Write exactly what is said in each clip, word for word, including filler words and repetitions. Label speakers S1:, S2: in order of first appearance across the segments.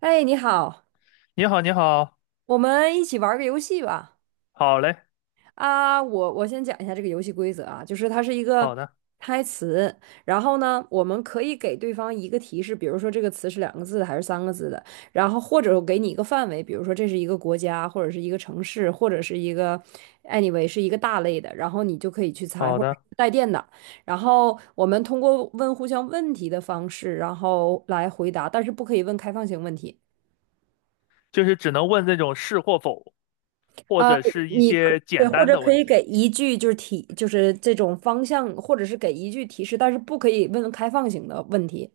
S1: 哎，你好，
S2: 你好，你好，
S1: 我们一起玩儿个游戏吧。
S2: 好嘞，
S1: 啊，我我先讲一下这个游戏规则啊，就是它是一个
S2: 好的，
S1: 猜词，然后呢，我们可以给对方一个提示，比如说这个词是两个字的还是三个字的，然后或者我给你一个范围，比如说这是一个国家，或者是一个城市，或者是一个 anyway 是一个大类的，然后你就可以去猜，
S2: 好
S1: 或者
S2: 的，
S1: 是带电的。然后我们通过问互相问题的方式，然后来回答，但是不可以问开放性问题。
S2: 就是只能问这种是或否，或
S1: 啊，
S2: 者是一
S1: 你可
S2: 些
S1: 对，
S2: 简
S1: 或
S2: 单
S1: 者
S2: 的
S1: 可
S2: 问
S1: 以
S2: 题。
S1: 给一句就是提，就是这种方向，或者是给一句提示，但是不可以问开放型的问题。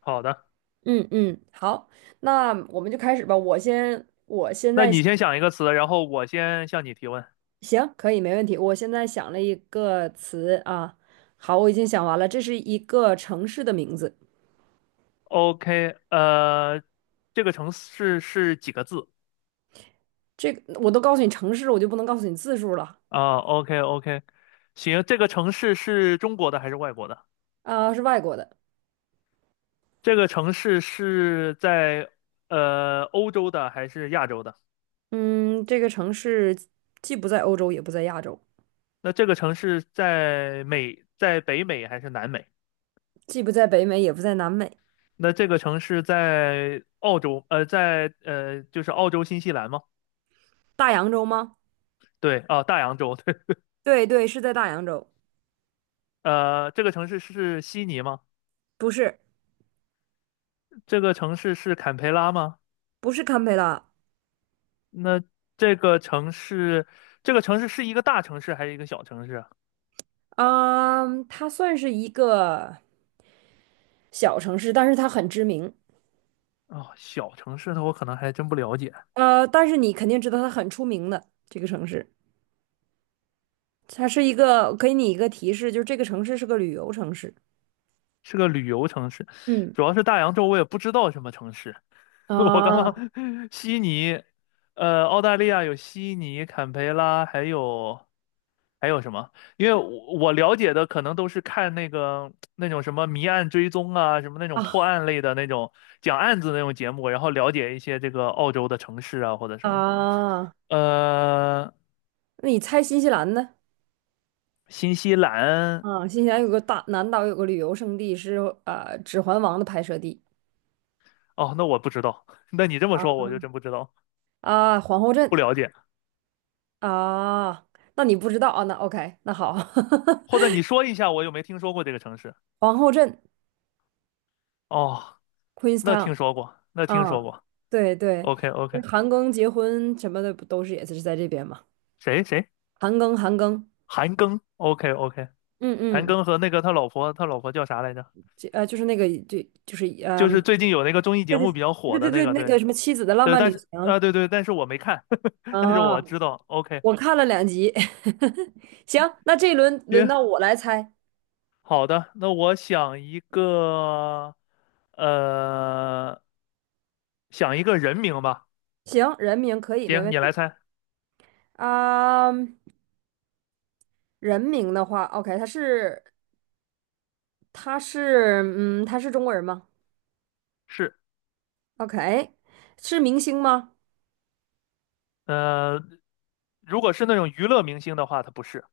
S2: 好的，
S1: 嗯嗯，好，那我们就开始吧。我先，我现
S2: 那
S1: 在
S2: 你先想一个词，然后我先向你提问。
S1: 行，可以，没问题。我现在想了一个词啊，好，我已经想完了，这是一个城市的名字。
S2: OK，呃，这个城市是几个字
S1: 这个我都告诉你城市，我就不能告诉你字数了。
S2: 啊？OK，OK，行，这个城市是中国的还是外国的？
S1: 啊，是外国的。
S2: 这个城市是在呃欧洲的还是亚洲的？
S1: 嗯，这个城市既不在欧洲，也不在亚洲，
S2: 那这个城市在美，在北美还是南美？
S1: 既不在北美，也不在南美，
S2: 那这个城市在澳洲，呃，在呃，就是澳洲新西兰吗？
S1: 大洋洲吗？
S2: 对，啊，大洋洲，对，
S1: 对对，是在大洋洲，
S2: 呃，这个城市是悉尼吗？
S1: 不是。
S2: 这个城市是坎培拉吗？
S1: 不是堪培拉。
S2: 那这个城市，这个城市是一个大城市还是一个小城市啊？
S1: 嗯，它算是一个小城市，但是它很知名。
S2: 哦，小城市的我可能还真不了解，
S1: 呃，但是你肯定知道它很出名的这个城市，它是一个，给你一个提示，就是这个城市是个旅游城市。
S2: 是个旅游城市，
S1: 嗯，
S2: 主要是大洋洲我也不知道什么城市。我刚
S1: 啊，
S2: 刚悉尼，呃，澳大利亚有悉尼、坎培拉，还有还有什么？因为我我了解的可能都是看那个那种什么谜案追踪啊，什么那种破
S1: 啊，
S2: 案类的那种讲案子那种节目，然后了解一些这个澳洲的城市啊或者什么的。
S1: 啊，
S2: 呃，
S1: 那你猜新西兰呢？
S2: 新西兰，
S1: 啊，新西兰有个大南岛有个旅游胜地是呃《指环王》的拍摄地。
S2: 哦，那我不知道，那你这么说我就真不知道，
S1: 啊，皇后
S2: 不
S1: 镇。
S2: 了解。
S1: 啊，那你不知道啊？那 OK，那好。
S2: 或者 你说一下，我有没听说过这个城市？
S1: 皇后镇
S2: 哦，那听
S1: ，Queenstown。
S2: 说过，那听说
S1: 啊，
S2: 过。
S1: 对对，
S2: OK
S1: 就
S2: OK，
S1: 是韩庚结婚什么的不都是也是在这边嘛？
S2: 谁谁？
S1: 韩庚，韩庚，
S2: 韩庚？OK OK，
S1: 嗯
S2: 韩
S1: 嗯，
S2: 庚和那个他老婆，他老婆叫啥来着？
S1: 这呃就是那个就就是呃，
S2: 就是最近有那个综艺节
S1: 对对
S2: 目比较火
S1: 对对
S2: 的那
S1: 对，
S2: 个，
S1: 那
S2: 对
S1: 个什么妻子的浪
S2: 对，
S1: 漫
S2: 但
S1: 旅
S2: 是
S1: 行。
S2: 啊、对对，但是我没看，但是
S1: 啊，
S2: 我知道。OK，
S1: 我看了两集。行，那这一轮轮
S2: 行，
S1: 到我来猜。
S2: 好的，那我想一个，呃，想一个人名吧。
S1: 行，人名可以没问
S2: 行，你
S1: 题。
S2: 来猜，
S1: 啊，人名的话，OK，他是他是嗯他是中国人吗
S2: 是，
S1: ？OK，是明星吗？
S2: 呃，如果是那种娱乐明星的话，他不是，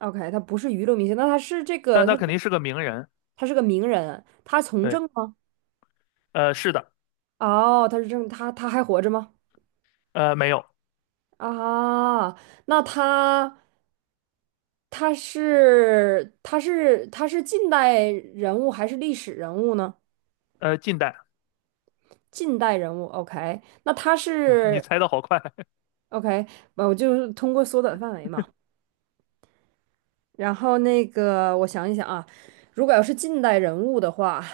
S1: OK，他不是娱乐明星，那他是这
S2: 但
S1: 个，他
S2: 他肯定是个名人。
S1: 他是个名人，他从
S2: 对，
S1: 政吗？
S2: 呃，是的，
S1: 哦，他是政，他他还活着吗？
S2: 呃，没有，
S1: 啊，那他他是他是他是近代人物还是历史人物呢？
S2: 呃，近代，
S1: 近代人物，OK，那他
S2: 啊你
S1: 是
S2: 猜的好快。
S1: OK，呃我就是通过缩短范围嘛。然后那个，我想一想啊，如果要是近代人物的话，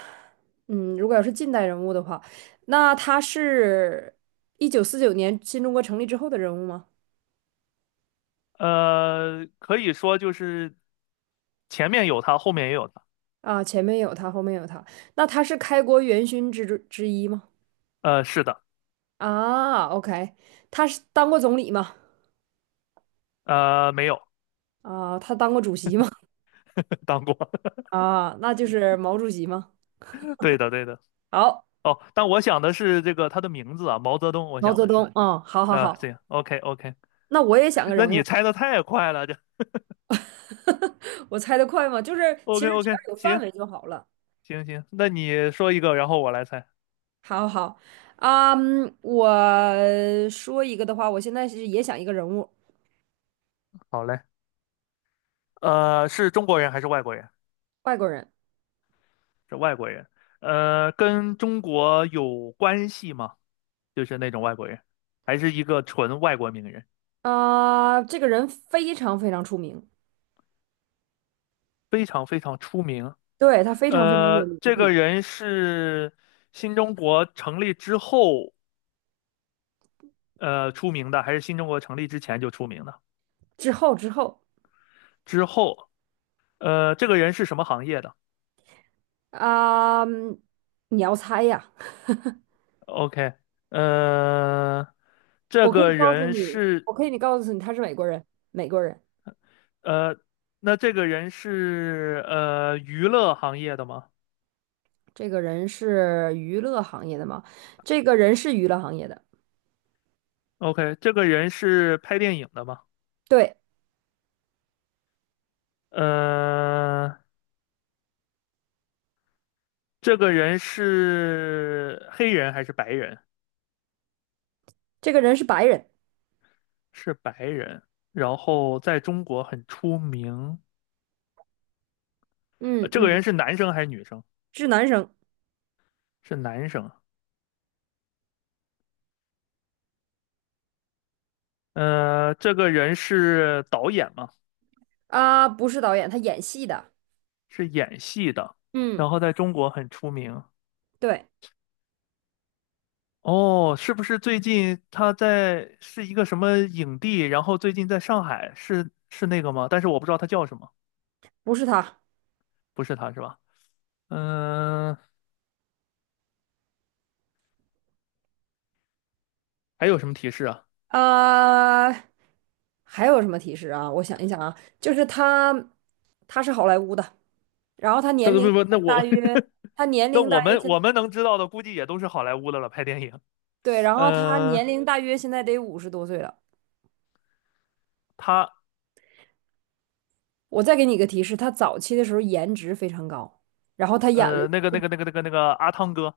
S1: 嗯，如果要是近代人物的话，那他是一九四九年新中国成立之后的人物吗？
S2: 呃，可以说就是前面有他，后面也有他。
S1: 啊，前面有他，后面有他，那他是开国元勋之之一吗？
S2: 呃，是的，
S1: 啊，OK，他是当过总理吗？
S2: 呃，没有
S1: 啊，他当过主席吗？
S2: 当过。
S1: 啊，那就是毛主席吗？
S2: 对的，对的。
S1: 好，
S2: 哦，但我想的是这个他的名字啊，毛泽东。我
S1: 毛
S2: 想
S1: 泽
S2: 的是
S1: 东，嗯，好好
S2: 啊，
S1: 好，
S2: 行 OK OK。
S1: 那我也想个
S2: 那
S1: 人
S2: 你
S1: 物。
S2: 猜的太快了，这
S1: 我猜得快吗？就是其
S2: OK
S1: 实只
S2: OK。
S1: 要有范
S2: 行
S1: 围就好了。
S2: 行行，那你说一个，然后我来猜。
S1: 好好，啊嗯，我说一个的话，我现在是也想一个人物，
S2: 好嘞。呃，是中国人还是外国人？
S1: 外国人。
S2: 是外国人。呃，跟中国有关系吗？就是那种外国人，还是一个纯外国名人，
S1: 啊，这个人非常非常出名，
S2: 非常非常出名。
S1: 对，他非常非常
S2: 呃，
S1: 有名
S2: 这个
S1: 气。
S2: 人是新中国成立之后呃出名的，还是新中国成立之前就出名的？
S1: 之后之后。
S2: 之后，呃，这个人是什么行业的
S1: 啊嗯，你要猜呀？
S2: ？OK，呃，这
S1: 我可以
S2: 个
S1: 告诉
S2: 人
S1: 你，
S2: 是
S1: 我可以你告诉你，他是美国人，美国人。
S2: 呃，那这个人是呃娱乐行业的吗
S1: 这个人是娱乐行业的吗？这个人是娱乐行业的，
S2: ？OK，这个人是拍电影的吗？
S1: 对。
S2: 呃，这个人是黑人还是白人？
S1: 这个人是白人，
S2: 是白人，然后在中国很出名。呃
S1: 嗯
S2: 这个
S1: 嗯，
S2: 人是男生还是女生？
S1: 是男生。
S2: 是男生。呃，这个人是导演嘛，
S1: 啊，不是导演，他演戏的，
S2: 是演戏的，
S1: 嗯，
S2: 然后在中国很出名。
S1: 对。
S2: 哦，是不是最近他在是一个什么影帝？然后最近在上海，是是那个吗？但是我不知道他叫什么，
S1: 不是他，
S2: 不是他是吧？嗯、还有什么提示啊？
S1: 呃，还有什么提示啊？我想一想啊，就是他，他是好莱坞的，然后他
S2: 那
S1: 年龄
S2: 不不，那
S1: 大
S2: 我
S1: 约，他年
S2: 那
S1: 龄大
S2: 我
S1: 约
S2: 们
S1: 现，
S2: 我们能知道的，估计也都是好莱坞的了，拍电影。
S1: 对，然后他
S2: 嗯、呃
S1: 年龄大约现在得五十多岁了。
S2: 他
S1: 我再给你一个提示，他早期的时候颜值非常高，然后他演了，
S2: 呃，那个那个那个那个那个阿汤哥，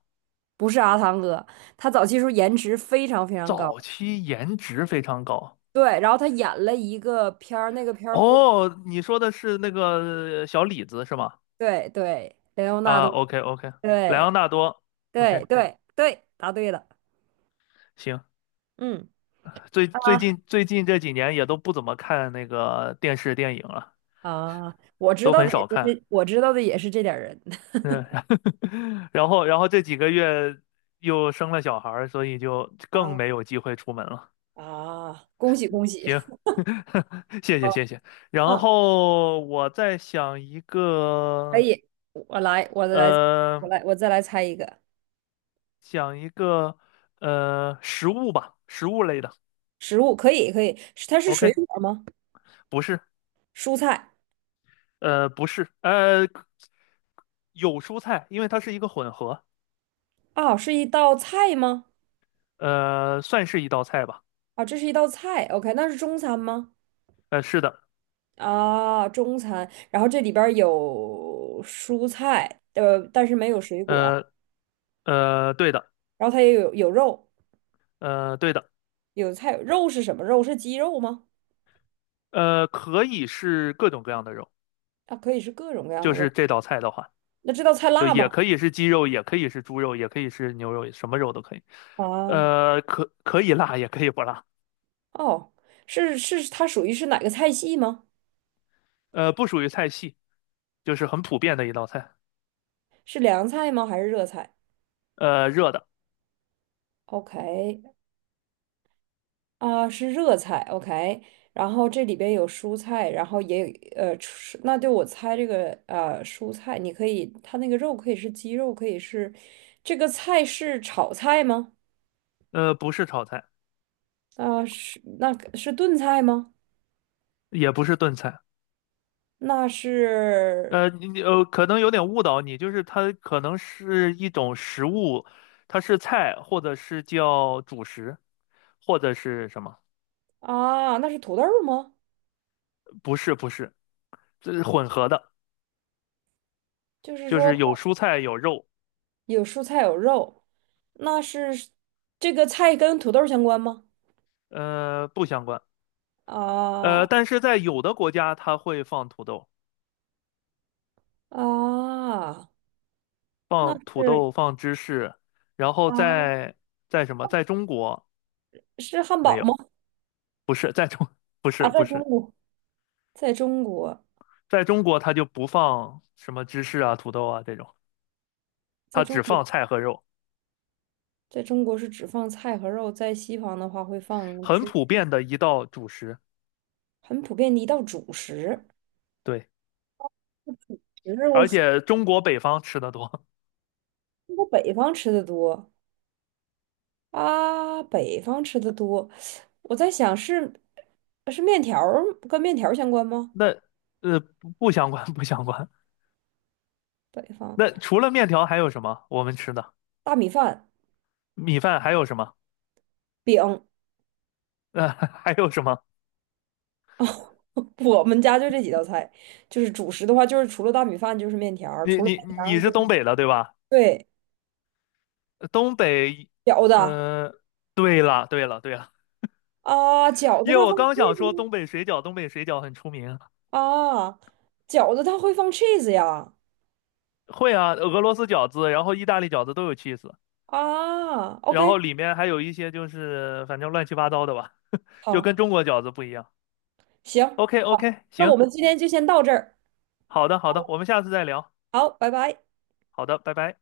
S1: 不是阿汤哥，他早期的时候颜值非常非常高，
S2: 早期颜值非常高。
S1: 对，然后他演了一个片儿，那个片儿火，
S2: 哦，你说的是那个小李子是吗？
S1: 对对，雷欧纳
S2: 啊
S1: 多，
S2: ，OK OK，莱昂
S1: 对
S2: 纳多
S1: 对
S2: ，OK，
S1: 对对，答对了，
S2: 行。
S1: 嗯。
S2: 最最
S1: 啊。
S2: 近最近这几年也都不怎么看那个电视电影了，
S1: 啊，我知
S2: 都
S1: 道
S2: 很
S1: 的也
S2: 少
S1: 是
S2: 看。
S1: 这，我知道的也是这点儿人。
S2: 嗯，然后然后这几个月又生了小孩儿所以就 更
S1: 啊，
S2: 没有机会出门了。
S1: 啊，恭喜恭喜，
S2: 行，谢谢谢谢。然
S1: 嗯，
S2: 后我在想一
S1: 可
S2: 个。
S1: 以，我来，我来，
S2: 呃，
S1: 我来，我再来猜一个
S2: 讲一个呃食物吧，食物类的。
S1: 食物。可以可以，是它是水
S2: OK，
S1: 果吗？
S2: 不是，
S1: 蔬菜。
S2: 呃，不是，呃，有蔬菜，因为它是一个混合，
S1: 啊，是一道菜吗？
S2: 呃，算是一道菜吧。
S1: 啊，这是一道菜，OK，那是中餐吗？
S2: 呃，是的，
S1: 啊，中餐，然后这里边儿有蔬菜，呃，但是没有水果，
S2: 呃呃，对的，
S1: 然后它也有有肉，
S2: 呃对的，
S1: 有菜，肉是什么肉？是鸡肉吗？
S2: 呃，可以是各种各样的肉，
S1: 啊，可以是各种各样的
S2: 就是
S1: 肉。
S2: 这道菜的话，
S1: 那这道菜
S2: 就
S1: 辣吗？
S2: 也可以是鸡肉，也可以是猪肉，也可以是牛肉，什么肉都可以。
S1: 啊，
S2: 呃，可可以辣，也可以不辣。
S1: 哦，是是，它属于是哪个菜系吗？
S2: 呃，不属于菜系，就是很普遍的一道菜。
S1: 是凉菜吗？还是热菜
S2: 呃，热的。
S1: ？OK，啊，是热菜。OK，然后这里边有蔬菜，然后也有呃，蔬那就我猜这个呃蔬菜，你可以，它那个肉可以是鸡肉，可以是这个菜是炒菜吗？
S2: 呃，不是炒菜，
S1: 啊，是那个是炖菜吗？
S2: 也不是炖菜，
S1: 那是。
S2: 呃，你你呃，可能有点误导你，就是它可能是一种食物，它是菜，或者是叫主食，或者是什么？
S1: 啊，那是土豆儿吗？
S2: 不是，不是，这是混合的，
S1: 就是
S2: 就
S1: 说。
S2: 是有蔬菜有肉，
S1: 有蔬菜有肉，那是这个菜跟土豆相关吗？
S2: 呃，不相关，
S1: 啊，
S2: 呃，但是在有的国家它会放土豆，
S1: 啊，那
S2: 放土
S1: 是。
S2: 豆，放芝士，然后
S1: 啊
S2: 在在什么，在中国
S1: 是汉
S2: 没
S1: 堡吗？
S2: 有，不是在中，不
S1: 啊，
S2: 是不
S1: 在中
S2: 是。
S1: 国，在中国，
S2: 在中国它就不放什么芝士啊、土豆啊这种，
S1: 在
S2: 它
S1: 中
S2: 只
S1: 国，
S2: 放菜和肉，
S1: 在中国是只放菜和肉，在西方的话会放
S2: 很
S1: 只
S2: 普遍的一道主食。
S1: 很普遍的一道主食。
S2: 对，
S1: 只是我
S2: 而且中国北方吃的多，
S1: 中国北方吃的多。啊，北方吃的多，我在想是是面条儿跟面条儿相关 吗？
S2: 那呃不不相关不相关。
S1: 北方
S2: 那除了面条还有什么我们吃的？
S1: 大米饭。
S2: 米饭还有什么？
S1: 饼哦，
S2: 呃，还有什么？
S1: 我们家就这几道菜，就是主食的话，就是除了大米饭就是面条儿
S2: 你
S1: 除了
S2: 你
S1: 面条
S2: 你
S1: 儿就
S2: 是东
S1: 是
S2: 北的对吧？
S1: 对
S2: 呃东北，
S1: 饺子啊，
S2: 呃，对了对了对了，
S1: 饺子
S2: 因为
S1: 它
S2: 我
S1: 放
S2: 刚想说
S1: cheese。
S2: 东北水饺，东北水饺很出名。
S1: 啊，饺子它会放 cheese 呀。
S2: 会啊，俄罗斯饺子，然后意大利饺子都有 cheese。
S1: 啊
S2: 然
S1: ，OK，
S2: 后里面还有一些就是反正乱七八糟的吧，就
S1: 好，
S2: 跟中国饺子不一样。
S1: 行，
S2: OK OK，
S1: 那我
S2: 行，
S1: 们今天就先到这儿，
S2: 好的好的，我们下次再聊。
S1: 好，拜拜。
S2: 好的，拜拜。